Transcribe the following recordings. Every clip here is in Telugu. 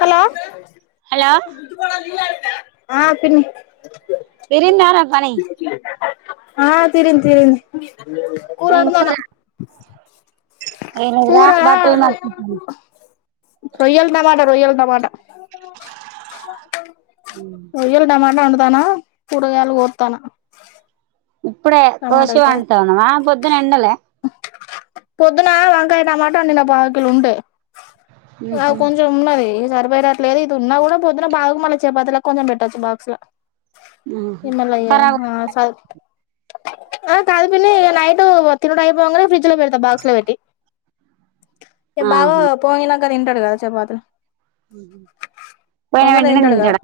హలో హలో ఆ పిని ప్రరిందార పని ఆ తిరిన్ తిరిన్ ఇంకో పూరనుందనా ఏనుగురా పూరా బట్టలు మర్చుతుంది రొయ్యల్ద మాట రొయ్యల్దమాట ఒయల్డమాంట ఉ తనా కూరగాయలు కొతానా ఇప్పుడే కోశి వండుతున్నవా, ఆ పొద్దున్నే అండలే. పొద్దున వంకాయ టమాట అండిన పావుకిలో ఉంటే అ ఉహు కొంచెం ఉన్నది సరి వేరేట్లేదు ఇది ఉన్నా కూడా పోద్దున్నా ఉహు ఎన్నలయ్య ఖరాబ్ ఆ సా ఆ కాదు పిన్ని నైట్ తినడం అయిపోంగనే ఫ్రిడ్జ్ లో పెడతా బాక్స్ లో పెట్టి ఏ బావా ఆహా పోయిల తింటడుగా కదా చెపాతులు పోయిన పోంగలి వెంటనే తింటాడు కదా తింటాడా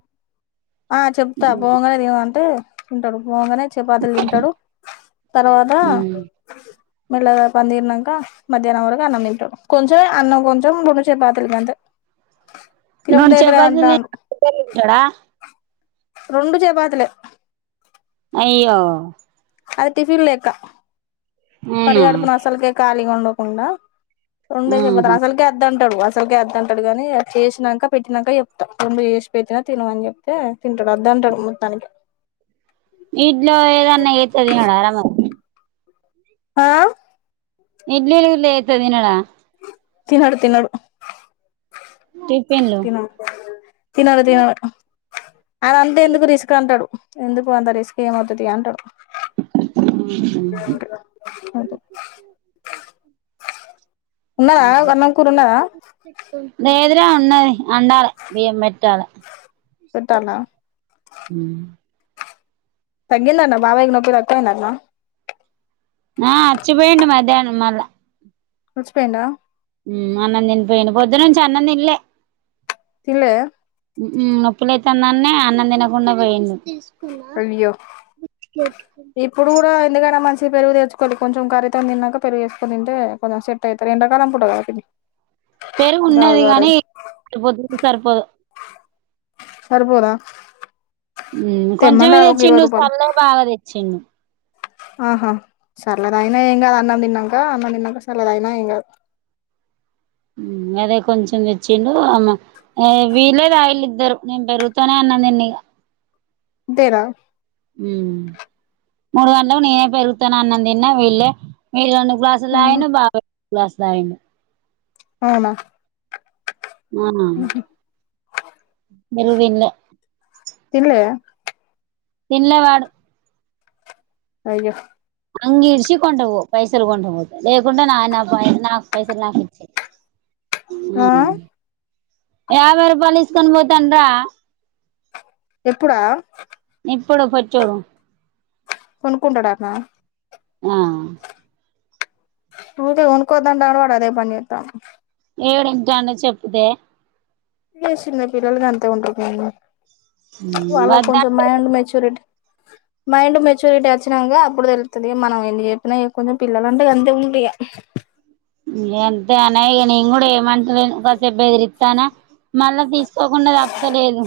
ఆ చెప్తా పొంగలే తినమంటే తింటడు పోంగనే చెపా టడు తర్వాత మెల్లగా పనితిరినంకా మధ్యాహ్నం వరకు అన్నం తింటడు, కొంచెంమే అన్నం కొంచెం, రెండు చపాతీలు గంతే రెండు తినబుద్ధి అయితలే చెపాతిలు అంటాండు తిని [inaudible] ఉంటడా. రెండు చెపాతులే అయ్యో అది టిఫిన్ లేక్క అవునా పరగడుపున అసలుకే కాలిగ ఉండు అవునా రెండే ఆహా చెపాతీలు అసలీకే అద్దు ంటడు అసలీకే అద్దు అంటడు కాని చేసినంకా పెట్టినంకా చెప్తా, రెండు చేసి పెట్టినా తిను అని చెప్తే తింటడు అద్దు అంటాడు మొత్తానికే ఇడ్లో ఏదన్నా చేత్తే తినడారా మరి ఆ ఇడ్లీలు గిట్ల చేత్తే తినడా తినడు, తినడు. టిఫిన్లు తిన తినాల తినాల అదంతా ఎందుకు రిస్క్ అంటడు ఎందుకు అంత రిస్క్ ఏమొద్దుతి అంటడు. ఉన్నదా అన్నాం, కూరున్నదా. అదే ఉన్నది. అండాల బియ్యం పెట్టాలా పెట్టాల్నా హ తగ్గిందంటనా బాబయికి నొప్పి తక్కువ అయిందంటనా ఆ అచ్చిపోయిండు మధ్యాహ్నం మళ్ళ వచ్చి పోయిండ అన్నం తినిపోయిండు పొద్దునుంచి అన్నం తిన్లే తిన్లేదా హ్ నొప్పులైతధన్యా అన్నం తినకుండా పోయిండు అయ్యో ఇప్పుడు కూడా ఎందుకైనా మంచ్ పెరుగు తెచ్చుకోలి కొంచం కరీతోన్ తిన్నాక. పెరుగేసుకోన్ తింటె కొదిగా సెట్ అయితర్. ఎండ కాలం పూట కాబట్టి పేరుగు ఉన్నది గాని. సరిపోతుందో సరిపోదో సరిపోదా హ్మ్ తెమ్మని కొంచెమే రాదు ఒక ఇరవై తెచ్చిడు. రూపాయలు చల్లగా బాగా తెచ్చిండు ఆహా సర్లదయినా ఏం గాదు. అన్నం దిన్నాంక, అన్నం తిన్నాంక సల్లగా దగిన ఏం గాదు హ్మ్ అదే కొంచెం తెచ్చిండు. అమ్ అయ్ వీళే తగిల్లిద్దరు. నేను పెరుగుతూనే అన్నం దీన్నిగా తేరా హ్మ్ మూడు గంట్లకు నేనే పెరుగుతోన్ అన్నం దిన్న వీళ్ళే విల్నన్ను గ్లాసులు దగినా బాబాయ్ గ్లాస్ దాగిన అవునా ఆ బెరుగు దిన్యా తిన్లేదా తిన్లె వాడు అయో అంగిరిషి కొండభో పైస్సల్ కొండపోతే. లేకుండా నా నా పై నా పైసల్ నాకిచ్చేయ్ హూ ఆ యాభై రూపాల్ తీసుకొన్ పోతాండ్రా ఎప్పుడా ఇప్పుడు పచ్చోడు కొనుకుంటడట్నా ఆ ఊకే కొన్కోదంటండ్ కాన్ వాడ్ అదే పన్జేతండ్ ఏడింటండు చెపితే ఏ సిన్న పిల్లలుగాంతే ఉంట్రుగానీ వాళ్ళ కొంచెం వద్దంటే మైండ్ మెచ్యూరిట్ మైండ్ మెచ్యూరిటీ ఆచ్చిన్నాంగా. అప్పుడు తెలుతది మనం ఎన్ని జెప్పినా [unintelligible] కొంచెం పిల్లలంటే అంతే ఉండ్రిగా ఇగ్ ఎంతే అనయ్ నేను గుడా ఏమంటలేను. గాసేపు బెదిరిత్తనా మళ్ళా తీసుకోకుండా తప్పతలేదు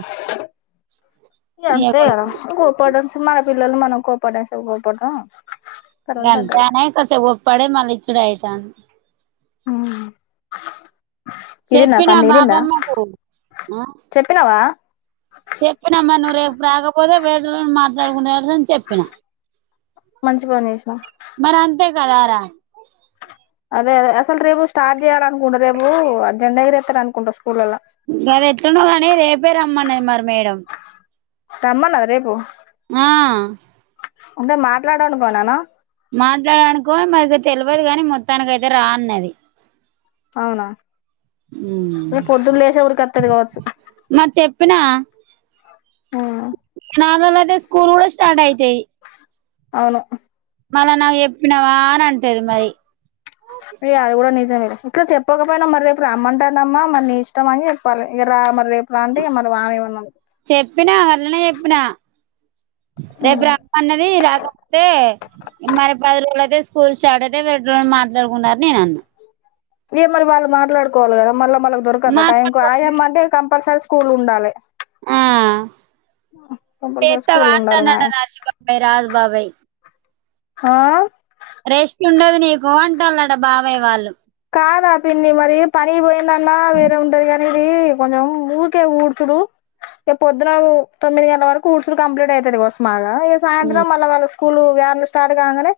ఇగ్ అంతే గదా [unintelligible] పిల్లలు మనం కోపడషా [unintelligible] ఇంగంతే అనే కాసేపు గోప్పడే మల్లిచ్ ఇక్కడయితన్ హు హు ఇనిందా చెప్పినా పంది ఇనిందా బాపమ్మకు ఆ చెప్పినవా చెప్పినమ్మా నువ్వు రేపు రాకపోతే వేరొళ్ళని మాట్లాడు [unintelligible] చెప్పిన మంచి పని చేసినవ్ మరి అంతే కదారా అదే అదే అలు రేపు స్టార్ట్ చేయాలనుకుంట రేపు అ జెండా ఎగురేతారు అనుకుంటా స్కూల్ల్లో సరే ఎట్లనో కాని రేపే రమ్మన్నది మరి మేడం రమ్మనాదా రేపు ఆ అంటే మాట్లాడనుకోనానా మాట్లాడనుకో మారి ఇగ తెల్వదు కానీ మొత్తానికైతె రా అన్నది అవునా ఆమ్, రేపు పొద్దున్న లేసే ఉరికొత్తది కావచ్చు మరి చెప్పినా ఉమ్ నాగ రేప్ స్కూల్ కూడా స్టార్ట్అయితయ్ అవును మళ్ళ నాకు చెప్పినవా అని అంటది మరి ఇ అది కూడా నిజమేలే ఇట్లా చెప్పకపోయినా మరి రేపు రమ్మాంటాందమ్మా నీ ఇష్టం అని చెప్పాలి ఇక రా మరి రేపు అంటే మరి వామై ఉన్నం చెప్పిన గాట్లనే చెప్పిన రేపు రమ్మనది రాకపోతే మరి పది రోజులైతే స్కూల్ స్టార్ట్ అయితయ్ వీరోటోళ్ళని మాట్లాడుకుందాట నినన్న ఇగ మరి వాళ్ళు మాట్లాడుకోవాలి కదా మళ్ళ మనకు దొరుకొద్ద టైం కు మాట్లాడుకో ఆయమ్మంటే కంపల్సరి స్కూ ల్ ఉండాలే ఆ కంపల్సరీ ఏత స్కూల్ ఉండాలి నాయే వాంటనటనాశ బబై రాజుబాబై హా రెస్ట్ ఉండది నీకు అంటల్లాట బాబాయ్ వాళ్ళు కాదా పిన్ని మరి పని పోయిందంన్నా వేరే ఉంటదిగాని ఇది కొంచెం ఊకే ఊడ్చడు రేప్ పొద్దున తొమ్మిది గంటల వరకు ఊడ్చుడు కంప్లీట్ అవుతది కావచ్చు మాగా గ‌ సాయంత్రం మళ్ళ వాళ్ళ స్కూలు వ్యాన్లు స్టార్ట్ కాంగానే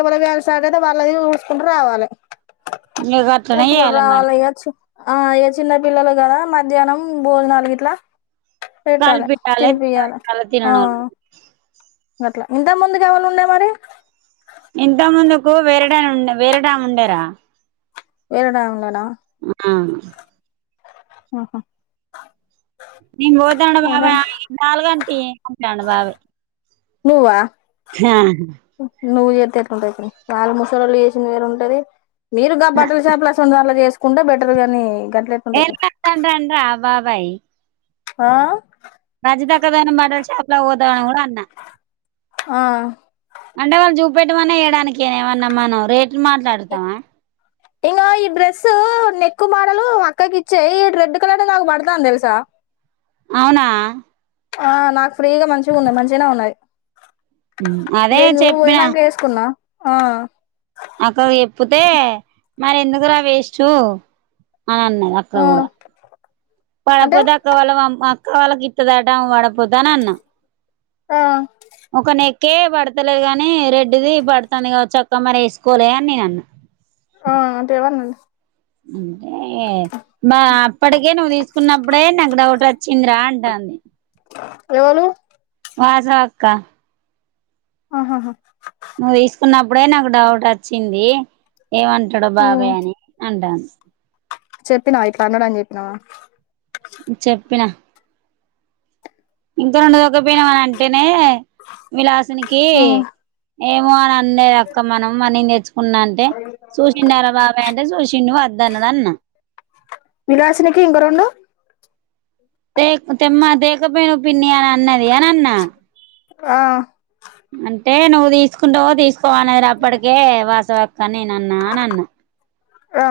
ఎవరు వ్యాను స్టార్ట్ అయితే వాళ్ళది ఉడ్సుకుంట రావాలి ఇగ గట్లనే ఊడ్చుకుంటూ జేయాలి మరి రావాలి ఇక ఆ ఇగ చిన్న పిల్లలు కదా మధ్యాహ్నం భోజనాలుగిట్లా పెట్టాలి కలిపియాలె తినిపియ్యాలి తినబెట్టాలె ఆ తిననోళ్ళు అట్ల ఇంత ముందుకు ఎవలుండె మరి ఇంతకుముంద కు వేరేటయన ఉండే వేరే గాముండెరా వేరేటమే ఉండేనా ఆ ఆహా నేను పోతాండ సరే బావా నాల్గంతి ంటాండు బావే నువ్వా హా నువ్వు చేతే ఎట్లుంటది వాళ్ళ ముసలోళ్ళు చేసింది వేరుంటది మీరుగా బట్టల షాప్ల అశొంఠిదాంట్లో చేసు కుండ బెటర్ గానీ.. ఏన్ కాతానన్్ర [inaudible] బాబాయ్ ఆ బజ దాకాదాని [unintelligible] బట్టల షాప్ లో వద్దు అని కూడా అన్నా ఆ అంటే వాళ్ళు చూపెట్ట్టమనియనడానికిే ఏమన్నా మనం రేట్ మాట్లాడుతావా ఇంగో ఈ డ్రెస్సు నెక్ మోడలు అక్కకి ఇచ్చాయి ఈ రెడ్ కలర్ నాకు పడతాంది తెలుసా- అవునా ఆ నాకు ఫ్రీగ మంచిగ ఉన్నా మంచిగానే ఉన్నాయి అదే రదే నువ్వు చెప్పిన పోయినాక ఏసుకున్నా ఆ అక్కకు చెప్పతే మరి ఎందుకు రా వేస్టు అని అన్నది అక్క ఆ కూడా అంటే పడకపోతే అక్కవాళ [inaudible] కవాలగిత్త ద టంగ వాడ పొద్ద నా అన్న ఆమ్ కేే పడతలేదు గాని రెడ్డిది పడుతాంది గా చక్కా మరి వేసుకోలే అని నేనన్న ఆ అంటే ఎవన్నడు [inaudible] బ అప్పటికే నువ్వు తీసుకున్నప్పుడే నాకు డౌట్ వచ్చింది రా అంటాంది ఎవలు వాసవక్క ఆహాహా,. నువ్వు తీసుకున్నప్పుడే నాకు డౌట్ వచ్చింది ఏమంటడో బాబాయ్ అని అంటాను [inaudible] చెప్పినా ఇట్లా అన్నడని చెప్పినా ఇంత [inaudible] ఉకపోయినావ ఆని అంటేనే విలాసినికి ఉమ్ ఏమో అని అన్న అక్క మనం అన్ని నేర్చు ఉన్నా అంటే సూషిండారా బాబాయ్ అంటే సూషిండు వద్దన్నడు అన్న విలాసినికి ఇంకో రెండు దేక్ తెమ్మ దేక్ ఇక పోయిను పిన్ని అన్నది అని అన్న ఆ అంటే నువ్ తీసుకుంటావో తీసుక్ తో అనేరప్పటికే వాస్ చో అక్క నేనన్న అనన్నా ఆ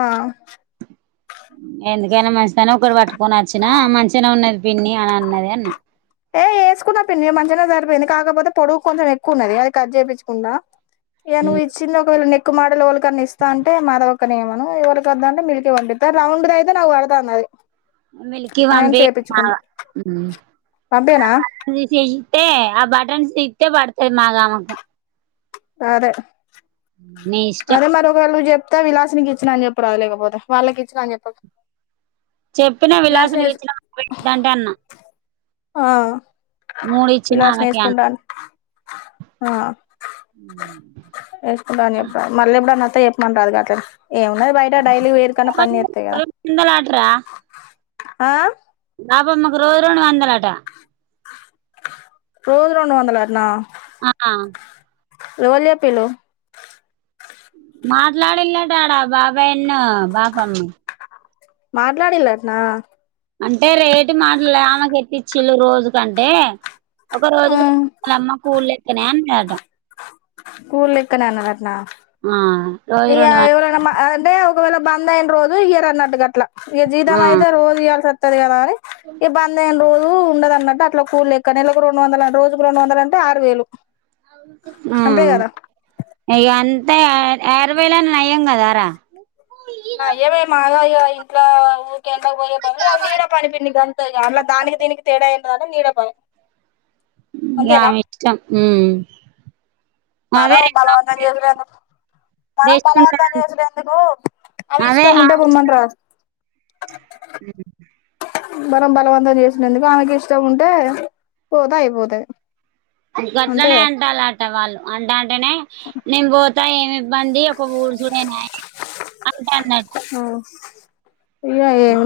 ఎందుకైనా మంచి తన ఒకటి పట్టుకొని వచ్చినా మంచిగనే ఉన్నది పిన్ని అనన్నది అన్న ఏ ఏసుకున్నా పిన్ని మంచిగనే సరిపోయింది కాకపోతే పొడుగు కొంచెం ఎక్కువున్నది అది కట్ చేపిచ్చుకున్నా ఇగ నువ్విచ్చింది ఒకవేళ నెక్ క్కు మాడులోలికి ఇస్తా అంటే మాధవక్కని ఇయమను ఎవలికీ వద్దాంటే మిల్కీ పంపిత్తా రౌండ్ దైతే నాకు పడతాందది మిల్కీ వంబి మా అంబేనా తే ఆ బటన్స్ తీత్తే పడతది బాగా మాకం అదే నీ ఇష్టం అరే మారుకలు జెప్ ప్తా విలాసినికి ఇచ్చిన అని చెప్పరాదు లేకపోతే వాళ్ళకి ఇచ్చిన అని చెప్పకు చెప్పినా విలాసిని విలాసునికి వేసు ఇచ్చిన పెట్టేంట్ అన్న ఆ మూడు ఇచ్చిన విలాసిని ఆమెకి అన్ వేసుకుంటాను ఆ ఏసుకుంటా అని చెప్పారా మళ్ళేప్పుడన్న అత్తే చెప్పమని రాదు కా అట్ ఏ ఉన్నయి బయట డైలీ వేరుకన్న పన్ చేత్తాయిగా వందలాటరా ఆ నాపమనకు రోజు రో వందలాట రోజు రెండు వందలన్న ఆ లోల్ చెప్పిళ్లు మాట్లాడిలాటడా బాబాయి న్న బాపమ్మ మాట్లాడిలటనా అంటే రేటు మాటలమక ఎట్చ్చళ్ళు రోజుకంటే ఒక రోజుకు వాళమ్మ కూళ్ళ ఎక్కనే అనిట స్కూల్ ఇక్క అన్నరట్న ఆ రోజు ఇగ రెండు వం ఎవరన్న అంటే ఒకవేళ బందైయిన రోజు ఇయరన్నట్టు గట్ల ఇగ ఆ జీతమైతే రోజు ఇయల్సి తదిగదా తే ఏ బందైంరు ఉండద అన్నట్టు అట్లా కూ ెక్క నెలకు రెండు వందలు రజుకు రెండు వందల అంటే ఆరు వేలు సం బేగదా అ రవైలని నయ్యం కదాారా నా భై మాగా ఇ ఎ పో పలు నడ పని పని గ అలా దానికి దీనికి తేడా ఏద నీడపో ను ఇష్టం మనం అదే బలవంతం చేసినందుకు మనం రెస్ట్ బలవంతం ఉంటది చేసినందుకు అవి అదే ఇష్టం ఉంటే పొమ్మంట రా ఉ మరం బలవంతం చేసిన ఎందుకు ఆమెకి ఇష్టం ఉంటే పోతా అయిపోతాది ఇంక అట్లనే అంటాలట వాళ్ళు అంట అంటేనే నేను పో ఇ ఏమి ఇబ్బంది ఒక ఊరు చూడనా అ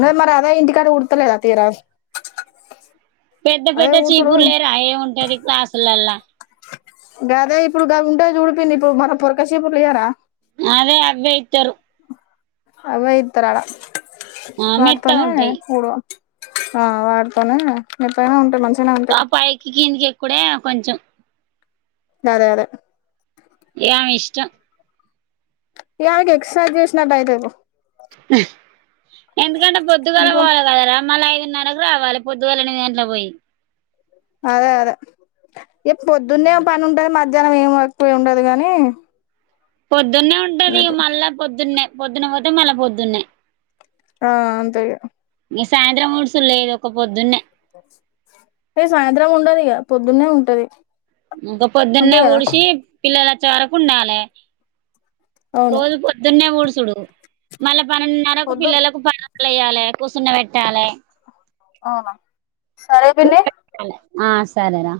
అ మరి అదా ఇంటి ఇ ఉడతలేదా తీరా పెద్ద అదే పెద్ద ఊడ్చుడు చీపుర్లే రా ఏ ఉంటది క్లాసులలా గదే ఇప్పుడుగా ఉంటే చూడిపింది ఇప్పుడు మన పొరకాసేపులుయ్యార అదే అబ్బా అయితారు అ ఇ తరాడా ఆ మెత్తగా వాటితోనే ఉంటాయి కూూడు ఆ వాడుతోనే మీ పైన ఉంటాయి మంచి తపాయకికి కూడాడ కొంచం అదే అదే ఏమి ఇష్టం ఇకి ఎక్సర్సైజ్ చేసిన బైట ఎందు పొద్దుగాల ఎందుకు పోవాలి కదరా మళీ నకు రావాలి పొద్దుగాల ఎనిమిది గంటల పోయి అదే అదే ఇ పొద్దున్నే పని ఉంటది మ జనం ఏం వక్ ఉండదు గాని పొద్దున్నే ఉంటది మళ్ళా పొద్దున్నే పొద్దున్న పోతే మళ్ళా పొద్దునే, ఆ అంతేగా, ఇక సాయంత్రం ఉడుసు లేదు ఒక పొద్దున్నే, అ సాయంత్రం ఉండదు ఇగ పొద్దున్నే ఉంటది, ఇగా అంతే పొద్దున్నే కదా వుడిచి పిల్లలు వ వచ్చే వరకు ఉండాలే, అవును రోజు పొద్దున్నే ఊడుస్తా ఉడుసుడు మల్ల పదినారాకు పొద్దున్ పిల్లలకు, బాల్లాలు వేయాలి కూసున్న పెట్టాలే, అవునా సరే పిన్ని, ఆ సరేరా